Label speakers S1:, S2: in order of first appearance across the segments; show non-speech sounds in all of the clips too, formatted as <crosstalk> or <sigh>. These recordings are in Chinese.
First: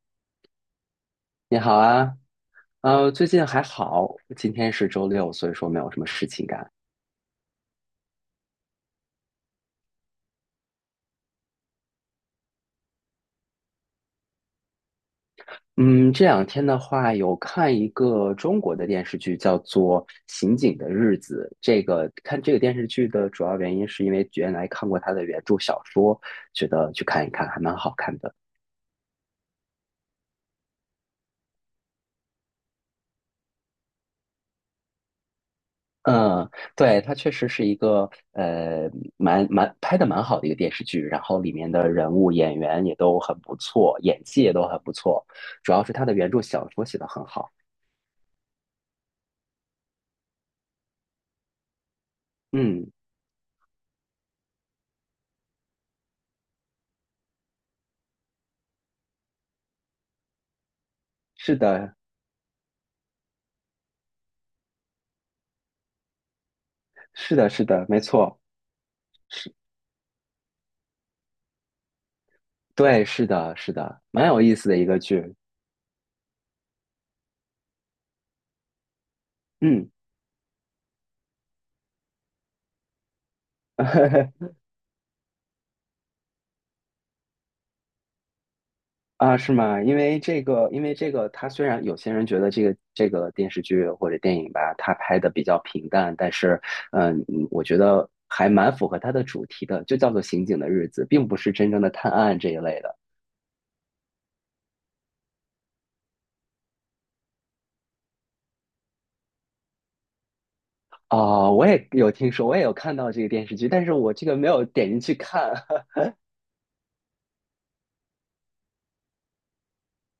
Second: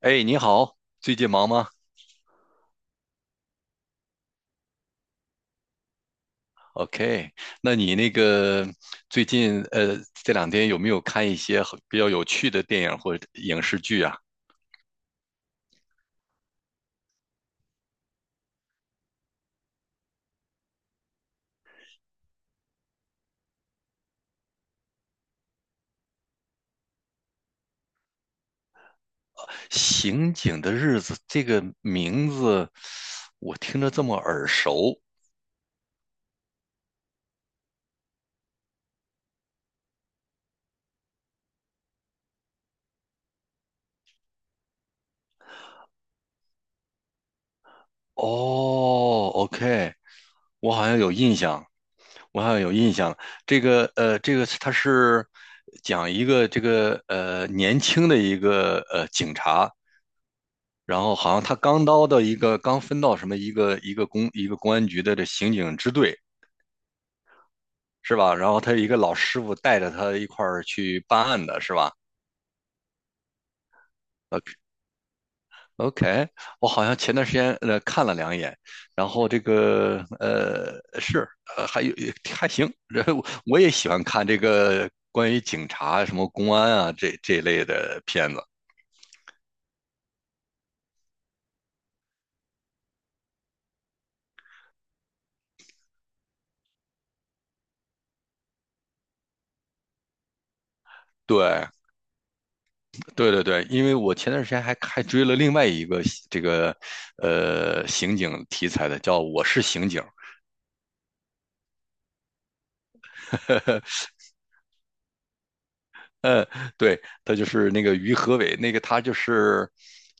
S1: 哎，你好，最近忙
S2: 你
S1: 吗
S2: 好啊，最近还好，今天是周六，所以说没有什么事情干。
S1: ？OK，那你最近这两天有没有看一些很比较有趣的电影或者影视剧啊？
S2: 嗯，这两天的话，有看一个中国的电视剧，叫做《刑警的日子》。这个看这个电视剧的主要原因，是因为原来看过他的原著小说，觉得去看一看，还蛮好看的。
S1: 《刑警的日子》这个名字我听着这么耳熟。
S2: 嗯，对，它确实是一个呃，蛮拍的蛮好的一个电视剧，然后里面的人物演员也都很不错，演技也都很不错，主要是他的原著小说写得很好。
S1: 哦，OK，我好像有印象，我好像有
S2: 嗯，
S1: 印象。它是讲一个年轻的一个警察。然后好像
S2: 是
S1: 他
S2: 的，
S1: 刚分到什么一个公安局的这刑警支队
S2: 是的，是的，没
S1: 是吧？
S2: 错，
S1: 然后他一个老师
S2: 是，
S1: 傅带着他一块儿去办案的是吧
S2: 对，是的，是的，蛮有意思的一个剧。
S1: ？OK，我好像前段时间看了两眼，然后
S2: 嗯，
S1: 呃还有还行。然后我也喜欢看这
S2: <laughs>
S1: 个关于警察什么公安啊这一类的片子，
S2: 啊，是吗？因为这个，它虽然有些人觉得这个电视剧或者电影吧，它拍的比较平淡，但是，我觉得还蛮符合它的主题的，就叫做《刑警的日子》，并不是
S1: 对。
S2: 真正的探案这一类的。
S1: 对对对，因为我前段时间还追了另外一个这个刑警题材的，叫《我是刑警》。
S2: 哦，我也有听说，我也有看到这个电视剧，但是
S1: <laughs>
S2: 我这个没有点进去看
S1: 呃，对，他就是那个于和伟，那个他就是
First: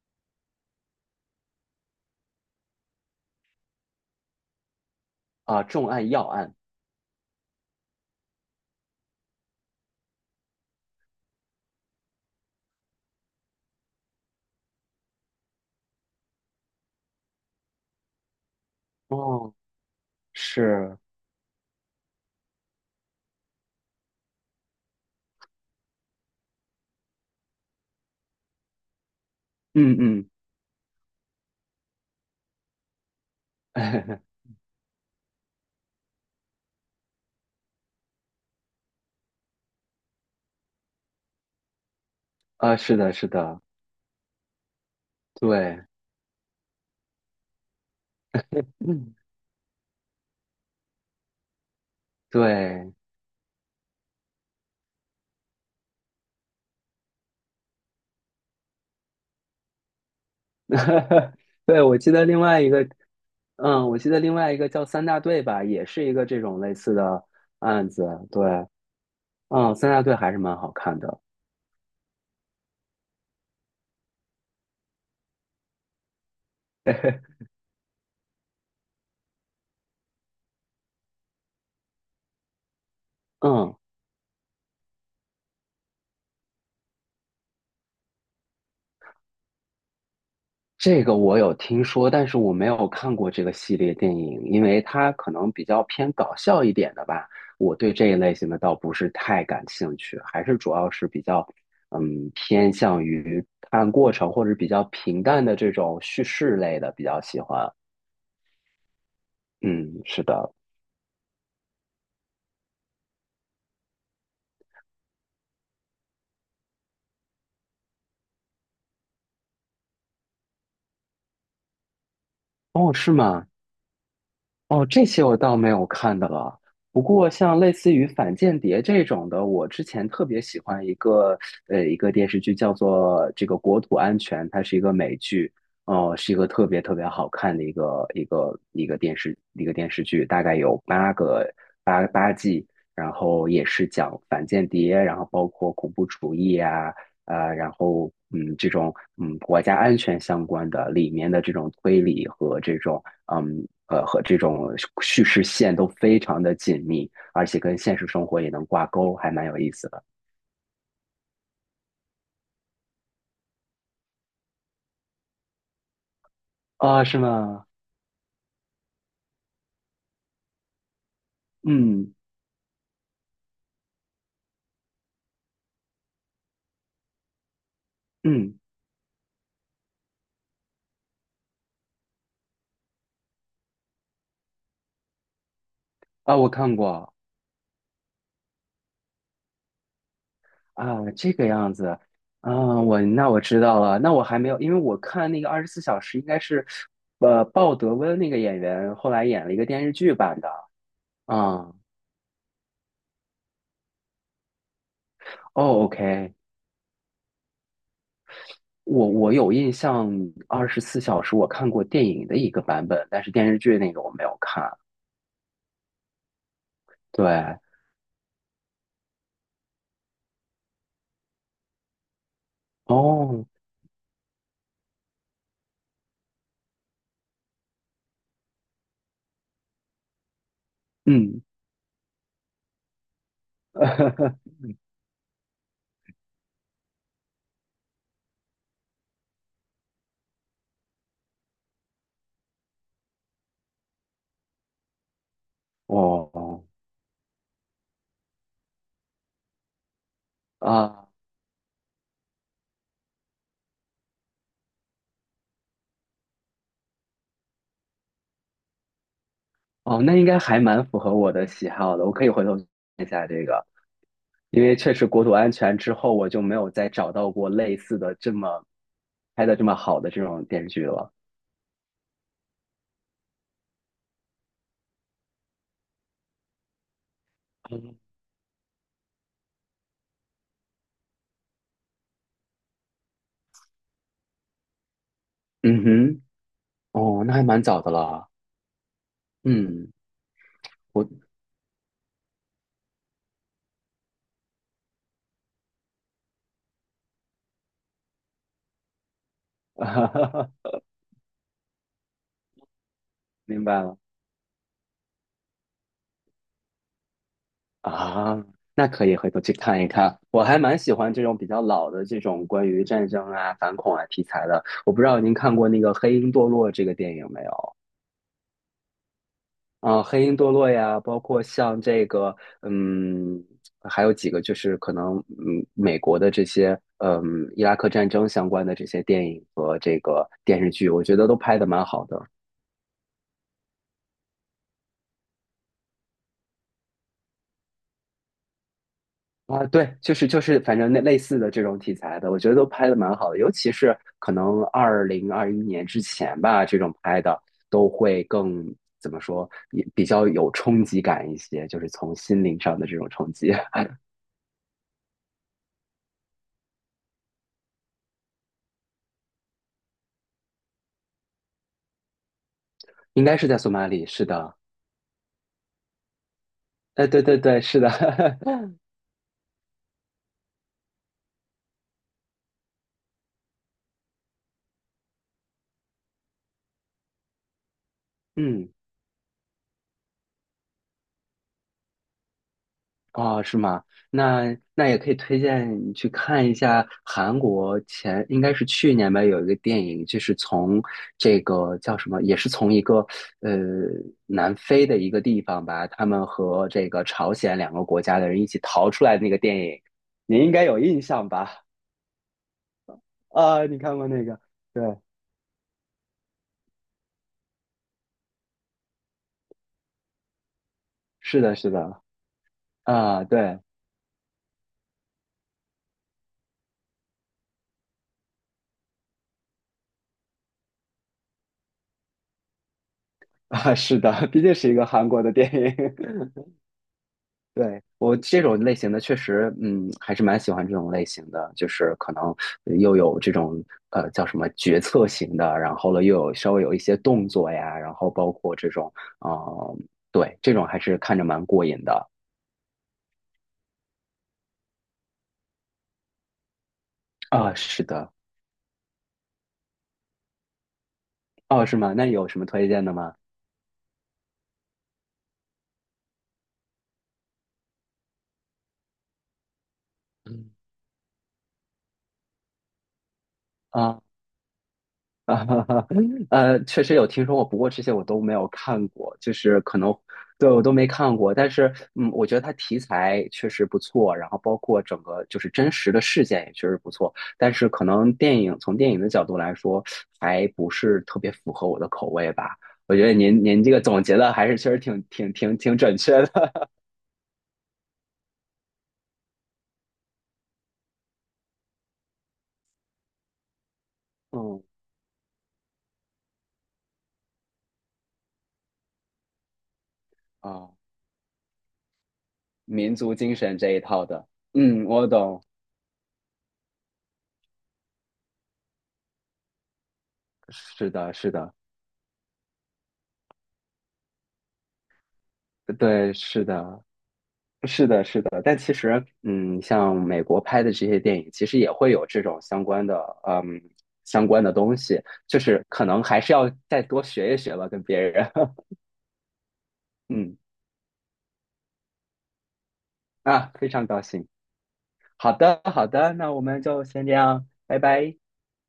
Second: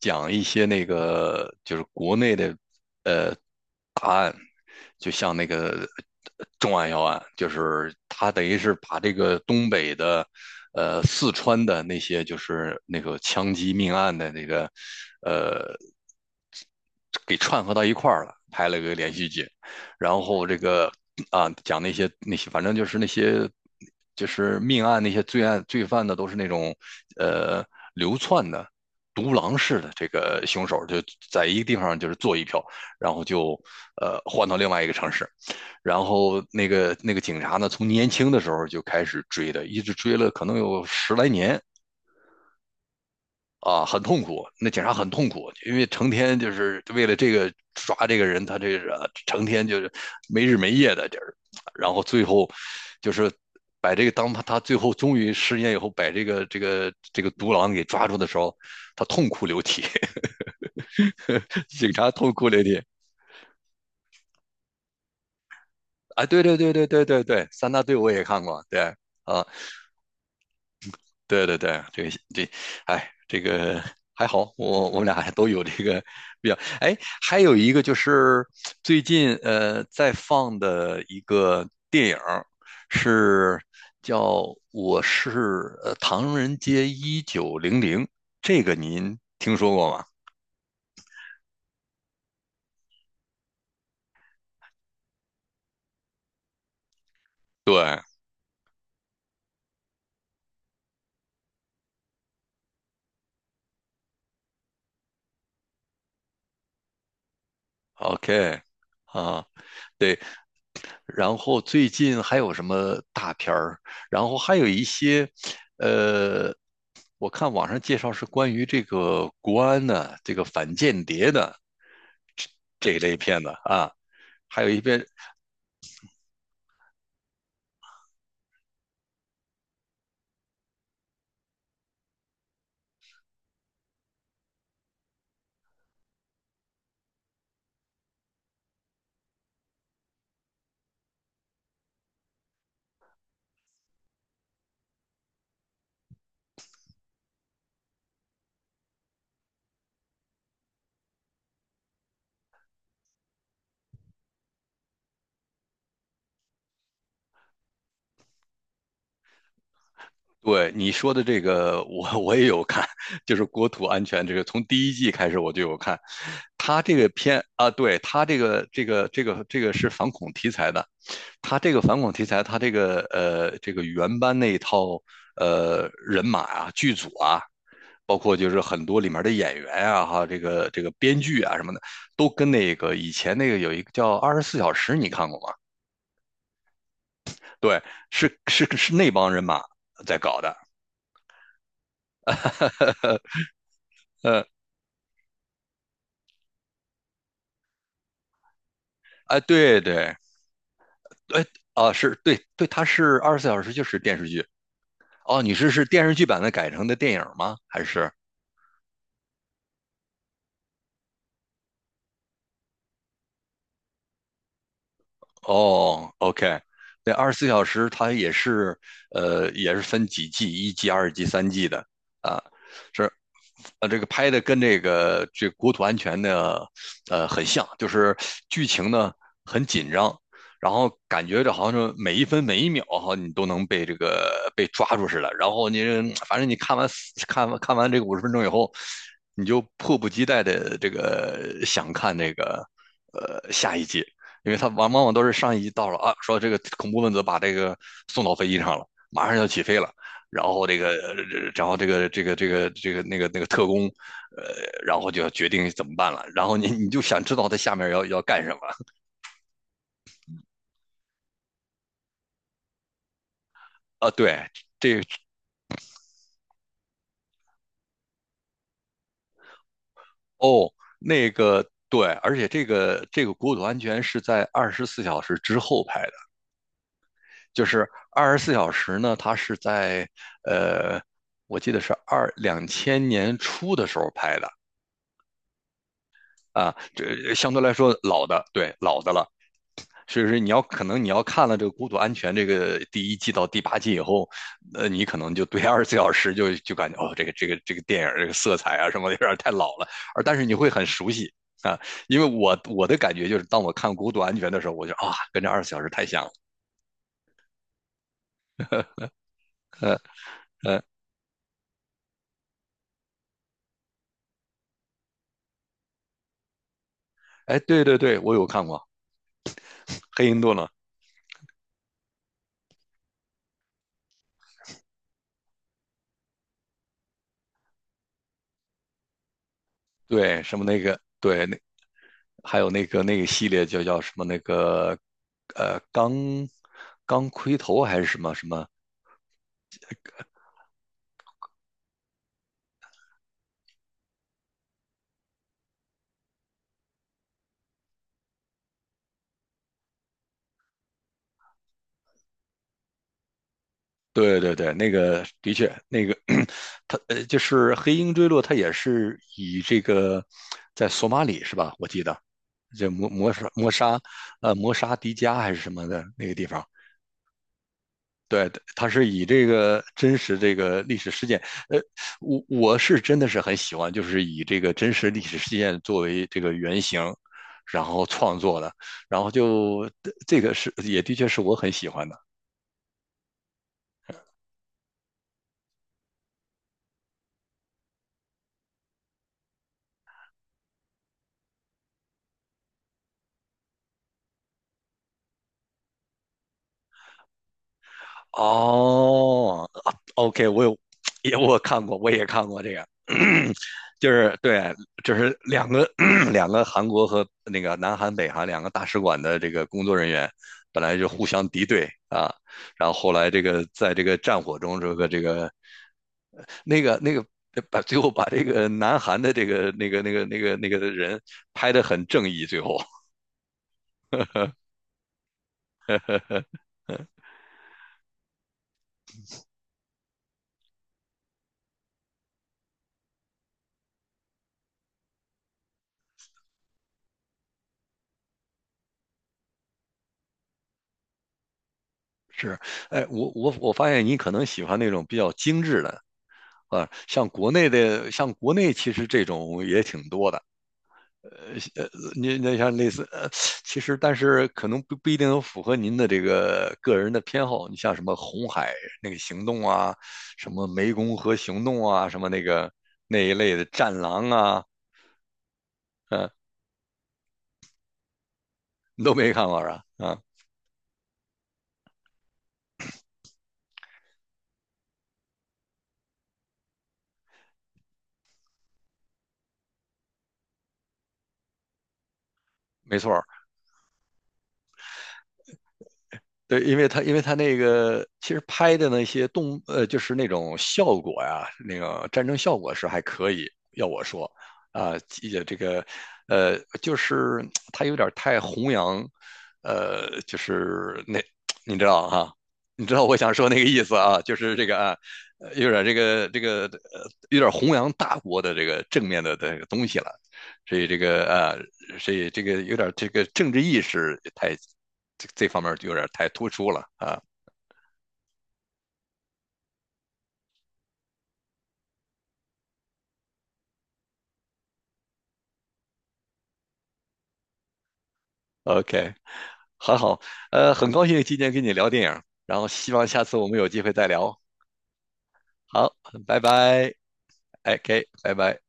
S1: 讲一些那个就是国内的，就像
S2: <laughs>
S1: 那
S2: 啊，
S1: 个
S2: 重案要案。
S1: 重案要案，就是他等于是把这个东北的，四川的那些就是那个枪击命案的那个，呃，给串合到一块儿了，拍了个连续剧，
S2: 哦，
S1: 然后这个
S2: 是，
S1: 啊讲那些反正就是那些就是命案那些罪案罪犯呢，都是那种呃流窜的。独狼式的
S2: 嗯
S1: 这
S2: 嗯。
S1: 个凶手就在一个地方就是做一票，然后就
S2: <laughs>
S1: 换到另外一个城市，然后那个警察呢，从年轻的时候就开始追的，一直追了可能有十来年。
S2: 啊，是的，是的，
S1: 啊，很痛苦，那警察很痛苦，因
S2: 对，
S1: 为成天就是为了这个抓这个人，他这个
S2: 嗯
S1: 成天就是没日没夜的，就是，然后最后
S2: 对，
S1: 就是把这个当他最后终于失业以后，把这个独狼给抓住的时候，他痛哭流涕，
S2: <laughs>
S1: <laughs>
S2: 对，
S1: 警
S2: 我
S1: 察
S2: 记得
S1: 痛
S2: 另
S1: 哭
S2: 外
S1: 流
S2: 一
S1: 涕。
S2: 个，嗯，我记得另外一个叫三大队吧，也是一
S1: 啊，
S2: 个这
S1: 对对
S2: 种
S1: 对
S2: 类
S1: 对
S2: 似
S1: 对对
S2: 的
S1: 对，三大
S2: 案
S1: 队
S2: 子，
S1: 我也看
S2: 对，
S1: 过，对。啊，
S2: 嗯，三大队还是蛮好看的，
S1: 对对对，这个这，哎，这个还好，我们俩还都有这个比较。哎，还有一个就是最近在放的一个电影儿是
S2: 嗯。
S1: 叫《我是唐人街1900》，这个您听说过吗？
S2: 这个我有听说，但是我没有看过这个系列电影，因为它可能比较偏搞笑一点的吧。我对
S1: 对
S2: 这一类型的倒不是太感兴趣，还是主要是比较，嗯，偏向于看过程或者比较平淡的这种叙事类的比较喜欢。
S1: ，OK。啊，
S2: 嗯，
S1: 对，
S2: 是的。
S1: 然后最近还有什么大片儿？然后还有一些，呃，我看网上介绍是关于这个国安的、这个反间谍的这这
S2: 哦，
S1: 一
S2: 是
S1: 类片
S2: 吗？
S1: 子啊，还有一
S2: 哦，这
S1: 边
S2: 些我倒没有看的了。不过，像类似于反间谍这种的，我之前特别喜欢一个电视剧，叫做这个《国土安全》，它是一个美剧，是一个特别特别好看的一个电视剧，大概有八个八八季，然后也是讲反间谍，然后包括恐怖主义啊，然后这种国家安全相关的里面的这种推理和这种叙事线都非常的紧密，而且跟现实生活也能挂钩，还蛮有意思的。
S1: 对你说的这个我也有看。就是国土安全这个，从第一季开始我就有看。他这
S2: 啊，
S1: 个
S2: 是
S1: 片
S2: 吗？
S1: 啊，对他这个是反恐题材的。他这个反恐
S2: 嗯
S1: 题材，他这个这个原班那一套人马啊剧组啊，包括就
S2: 嗯
S1: 是很多里面的演员啊，哈，这个编剧啊什么的，都跟那个以前那个有一个叫《二十四小时》，你看过吗？
S2: 啊，我看过
S1: 对，是是是那帮人马在搞的。
S2: 啊，这个样子。啊，我
S1: 呃
S2: 那我知道了，那我还
S1: 呃，
S2: 没有，因为我看那个《二十四小时》应该是，鲍德温那个演员后来
S1: 哎，
S2: 演了一个
S1: 对
S2: 电视剧
S1: 对。
S2: 版的
S1: 哎
S2: 啊。
S1: 是对对，它是《二十四小时》就是电视剧。哦，你是
S2: 哦
S1: 电视剧
S2: ，OK，
S1: 版的改成的电影吗？还是？
S2: 我有印象，《二十四小时》我看过电影的一个版本，但是电视剧那个我没有看。
S1: 哦，OK。那
S2: 对，
S1: 《二十四小时》它也是，也是分几季，一季、二季、三季的啊。是
S2: 哦，
S1: 这个拍的跟这个国土安全的很像，就是剧情呢很紧张，然后感
S2: 嗯，
S1: 觉这好像是每一分每一秒哈，你都能被这个
S2: <laughs>
S1: 被抓住似的。然后反正你看完这个50分钟以后，你就迫不及待的这个想看那个下一集，因为它往往都是上一集到了啊，说这个
S2: 哦，
S1: 恐怖分子把这个送到飞机上了，马上要起飞了。然后这个，
S2: 啊，
S1: 然后这个那个特工，呃，然后就要决定怎么办了。然后你就想知道他下面要干什么
S2: 哦，那应该还蛮符合我的喜好的，我可以回头看一下这个，
S1: 啊？对。
S2: 因为确
S1: 这
S2: 实国土安全之后，我就没有再找到过类似的这么拍的这么好的这种电视
S1: 哦
S2: 剧了。
S1: 那个对，而且这个国土安全是在二十四小时之后拍的，就是
S2: 嗯
S1: 二十四小时呢，它是在呃，我记得是2000年初的时候拍的。
S2: 嗯哼，
S1: 啊，
S2: 哦，那
S1: 这
S2: 还
S1: 相
S2: 蛮
S1: 对来
S2: 早的
S1: 说老
S2: 了。
S1: 的，对，老的了。
S2: 嗯，
S1: 所以说你要可能
S2: 我，
S1: 你要看了这个《孤独安全》这个第一季到第八季以后，你可能就对二十四小时就感觉哦，这个电影这个色彩啊什么的有点太老了，而但是你会
S2: <laughs>
S1: 很熟悉。啊，因为我的感觉就是当
S2: 明
S1: 我
S2: 白
S1: 看
S2: 了。
S1: 《孤独安全》的时候，我就啊跟这二十四小时太像了。
S2: 啊，那可以回头去看一
S1: 嗯
S2: 看。我还蛮
S1: 嗯，
S2: 喜欢这种比较老的这种关于战争啊、反恐啊题材的。我不知道您看过那个《黑鹰堕落》这个电影没
S1: 哎
S2: 有？
S1: 对对对，我有看过
S2: 啊，《黑
S1: 黑
S2: 鹰
S1: 鹰
S2: 堕
S1: 顿
S2: 落》
S1: 了。
S2: 呀，包括像这个，嗯，还有几个就是可能，美国的这些，伊拉克战争相关的这些电影和这个
S1: 对什
S2: 电
S1: 么
S2: 视
S1: 那
S2: 剧，
S1: 个
S2: 我觉得都
S1: 对
S2: 拍
S1: 那
S2: 的蛮好的。
S1: 还有那个系列就叫什么那个呃钢钢盔头还是什么什么。
S2: 啊，对，就是，反正那类似的这种题材的，我觉得都拍的蛮好的，尤其是可能2021年之前吧，这种拍的都会更怎么说，也比较有冲击感一些，就是从心灵上的这种冲击。<laughs>
S1: 对对对，那个的确，那个 <clears throat> 他就是黑鹰坠落，他也是以这个在索马里是吧？我记得这
S2: 应该是在索马里，是的，
S1: 摩沙迪加还是什么的那个地方。
S2: 哎，对对对，是的，
S1: 对，他是以这个真实这个历史事件，呃，我是真的是很喜欢，就是以这个真实历史事件作为这个原型，然后创
S2: <laughs>
S1: 作
S2: 嗯。
S1: 的，然后就这个是也的确是我很喜欢的。
S2: 哦，是吗？那那也可以推荐你去看一下韩国前应该是去年吧，有一个电影，就是从这个叫什么，也是从一个呃南非的一个地方吧，他们和这个朝鲜两个国家的人一起逃出来的那个电
S1: 哦
S2: 影，
S1: 啊
S2: 你
S1: ，OK，
S2: 应
S1: 我
S2: 该
S1: 有
S2: 有印
S1: <tsk>
S2: 象
S1: 我
S2: 吧？
S1: 看过，我也看过这个，<clears throat>
S2: 啊，你看过
S1: 就
S2: 那
S1: 是
S2: 个？
S1: 对，
S2: 对，
S1: 就是两个 <clears throat> 两个韩国和那个南韩、北韩两个大使馆的这个工作人员，本来就互
S2: 是
S1: 相
S2: 的，
S1: 敌
S2: 是
S1: 对
S2: 的，
S1: 啊，然后后
S2: 啊，
S1: 来这
S2: 对，
S1: 个在这个战火中，这个那个把最后把这个南韩的这个的人拍得很正义，最后。
S2: 啊，是的，<laughs> 毕竟是一个韩国的电影，<laughs>
S1: <laughs>
S2: 对，我这种类型的确实，还是蛮喜欢这种类型的，就是可能又有这种叫什么决策型的，然后了又有稍微有一些动作呀，然后包括这种，呃，对，这种还是看着蛮过瘾的
S1: 是。哎，我发现你可能喜欢那种比较精致的。啊，像国
S2: 啊，
S1: 内
S2: 是
S1: 的，
S2: 的，
S1: 像国内其实这种也挺多的。呃，
S2: 哦，是
S1: 呃
S2: 吗？那有什
S1: 您
S2: 么
S1: 那
S2: 推
S1: 像
S2: 荐
S1: 类
S2: 的
S1: 似，
S2: 吗？
S1: 其实但是可能不一定能符合您的这个个人的偏好。你像什么红海那个行动啊，什
S2: 嗯。
S1: 么湄公河行动啊，什么那个那一类的战
S2: 啊。
S1: 狼啊。
S2: 啊，<laughs>
S1: 嗯、
S2: 确实有听说过，不过这些我都没有看
S1: 你都
S2: 过，
S1: 没
S2: 就
S1: 看
S2: 是
S1: 过是
S2: 可
S1: 吧？
S2: 能
S1: 啊，
S2: 对我都没看过。但是，嗯，我觉得它题材确实不错，然后包括整个就是真实的事件也确实不错。但是，可能电影从电影的角度来说，还不是特别符合我的口味吧。我
S1: 没
S2: 觉得
S1: 错。
S2: 您这个总结的还是确实挺准确
S1: 对，
S2: 的。
S1: 因为他那个其实拍的那些就是那种效果呀，那个战争效果是还可以。要我说，
S2: <laughs> 嗯
S1: 啊、也这个，就是他有点太弘扬，就
S2: 啊，
S1: 是那 <tsk> 你知道哈、你知
S2: 民
S1: 道
S2: 族
S1: 我想
S2: 精
S1: 说那
S2: 神
S1: 个
S2: 这一
S1: 意思
S2: 套
S1: 啊，
S2: 的，
S1: 就是这个
S2: 嗯，
S1: 啊，
S2: 我懂。
S1: 有点有点弘扬大国的这个正面的这个东西了，所以
S2: 是
S1: 这
S2: 的，
S1: 个
S2: 是
S1: 啊，
S2: 的，
S1: 所以这个有点这个政治意识太这方面就有点
S2: 对，
S1: 太
S2: 是
S1: 突出
S2: 的。
S1: 了啊。
S2: 是的，是的，但其实，像美国拍的这些电影，其实也会有这种相关的，嗯，东西，就是可能还是要再多学一学吧，跟别人，<laughs>
S1: OK，很好，
S2: 嗯，
S1: 很高兴今天跟你聊电影，然后希望下次我
S2: 啊，
S1: 们
S2: 非
S1: 有机
S2: 常
S1: 会
S2: 高
S1: 再
S2: 兴。
S1: 聊。
S2: 好的，好
S1: 好，
S2: 的，那
S1: 拜
S2: 我们就
S1: 拜
S2: 先这样，拜
S1: ，OK，
S2: 拜。
S1: 拜拜。